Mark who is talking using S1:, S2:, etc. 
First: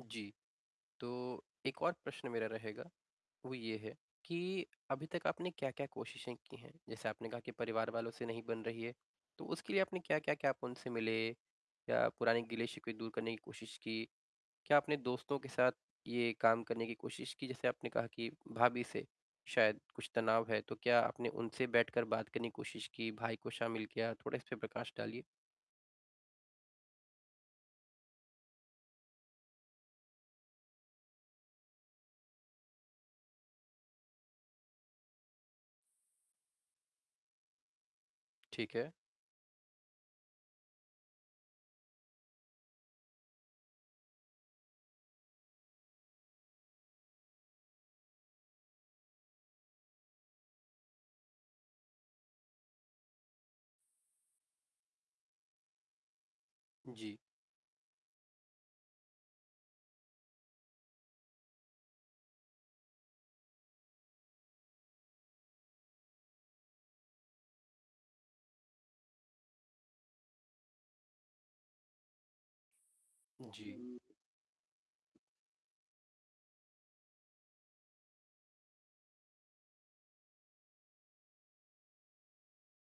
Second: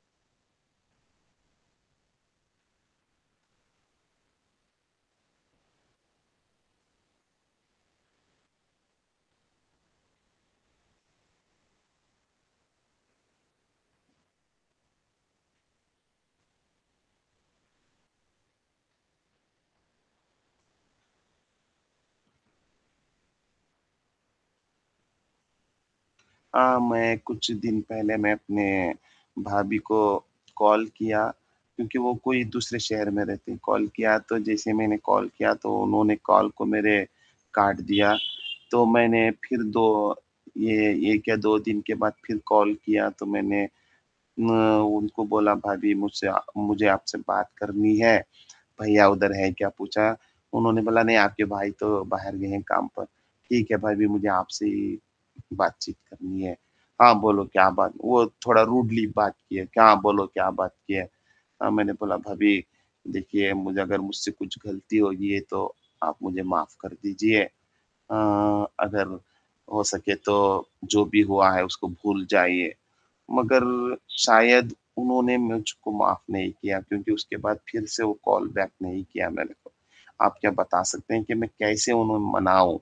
S1: जी, तो एक और प्रश्न मेरा रहेगा, वो ये है कि अभी तक आपने क्या-क्या कोशिशें की हैं, जैसे आपने कहा कि परिवार वालों से नहीं बन रही है, तो उसके लिए आपने क्या-क्या किया? आप उनसे मिले या पुराने गिले-शिकवे दूर करने की कोशिश की? क्या आपने दोस्तों के साथ ये काम करने की कोशिश की? जैसे आपने कहा कि भाभी से शायद कुछ तनाव है, तो क्या आपने उनसे बैठकर बात करने की कोशिश की? भाई को शामिल किया थोड़ा? इस पे प्रकाश डालिए।
S2: अ, मैं कुछ दिन पहले मैं अपने भाभी को कॉल किया क्योंकि वो कोई दूसरे शहर में रहती हैं, कॉल किया तो जैसे मैंने कॉल किया तो उन्होंने कॉल को मेरे काट दिया,
S1: ठीक
S2: तो
S1: है।
S2: मैंने फिर दो ये 1 या 2 दिन के बाद फिर कॉल किया, तो मैंने न उनको बोला, "भाभी मुझसे आ मुझे आपसे बात करनी है, भैया उधर हैं क्या पूछा?" उन्होंने बोला "नहीं, आपके भाई तो बाहर गए हैं काम पर। ठीक है, भाभी मुझे आपसे ही बातचीत करनी है।
S1: जी।
S2: हाँ, बोलो क्या बात," वो थोड़ा रूडली बात किए, "क्या बोलो क्या बात की है" अ, मैंने बोला "भाभी देखिए मुझे अगर मुझसे कुछ गलती होगी है तो आप मुझे माफ़ कर दीजिए अ, अगर हो सके तो जो भी हुआ है उसको भूल जाइए" मगर
S1: जी।
S2: शायद उन्होंने मुझको माफ़ नहीं किया क्योंकि उसके बाद फिर से वो कॉल बैक नहीं किया मेरे को। आप क्या बता सकते हैं कि मैं कैसे उन्हें मनाऊँ?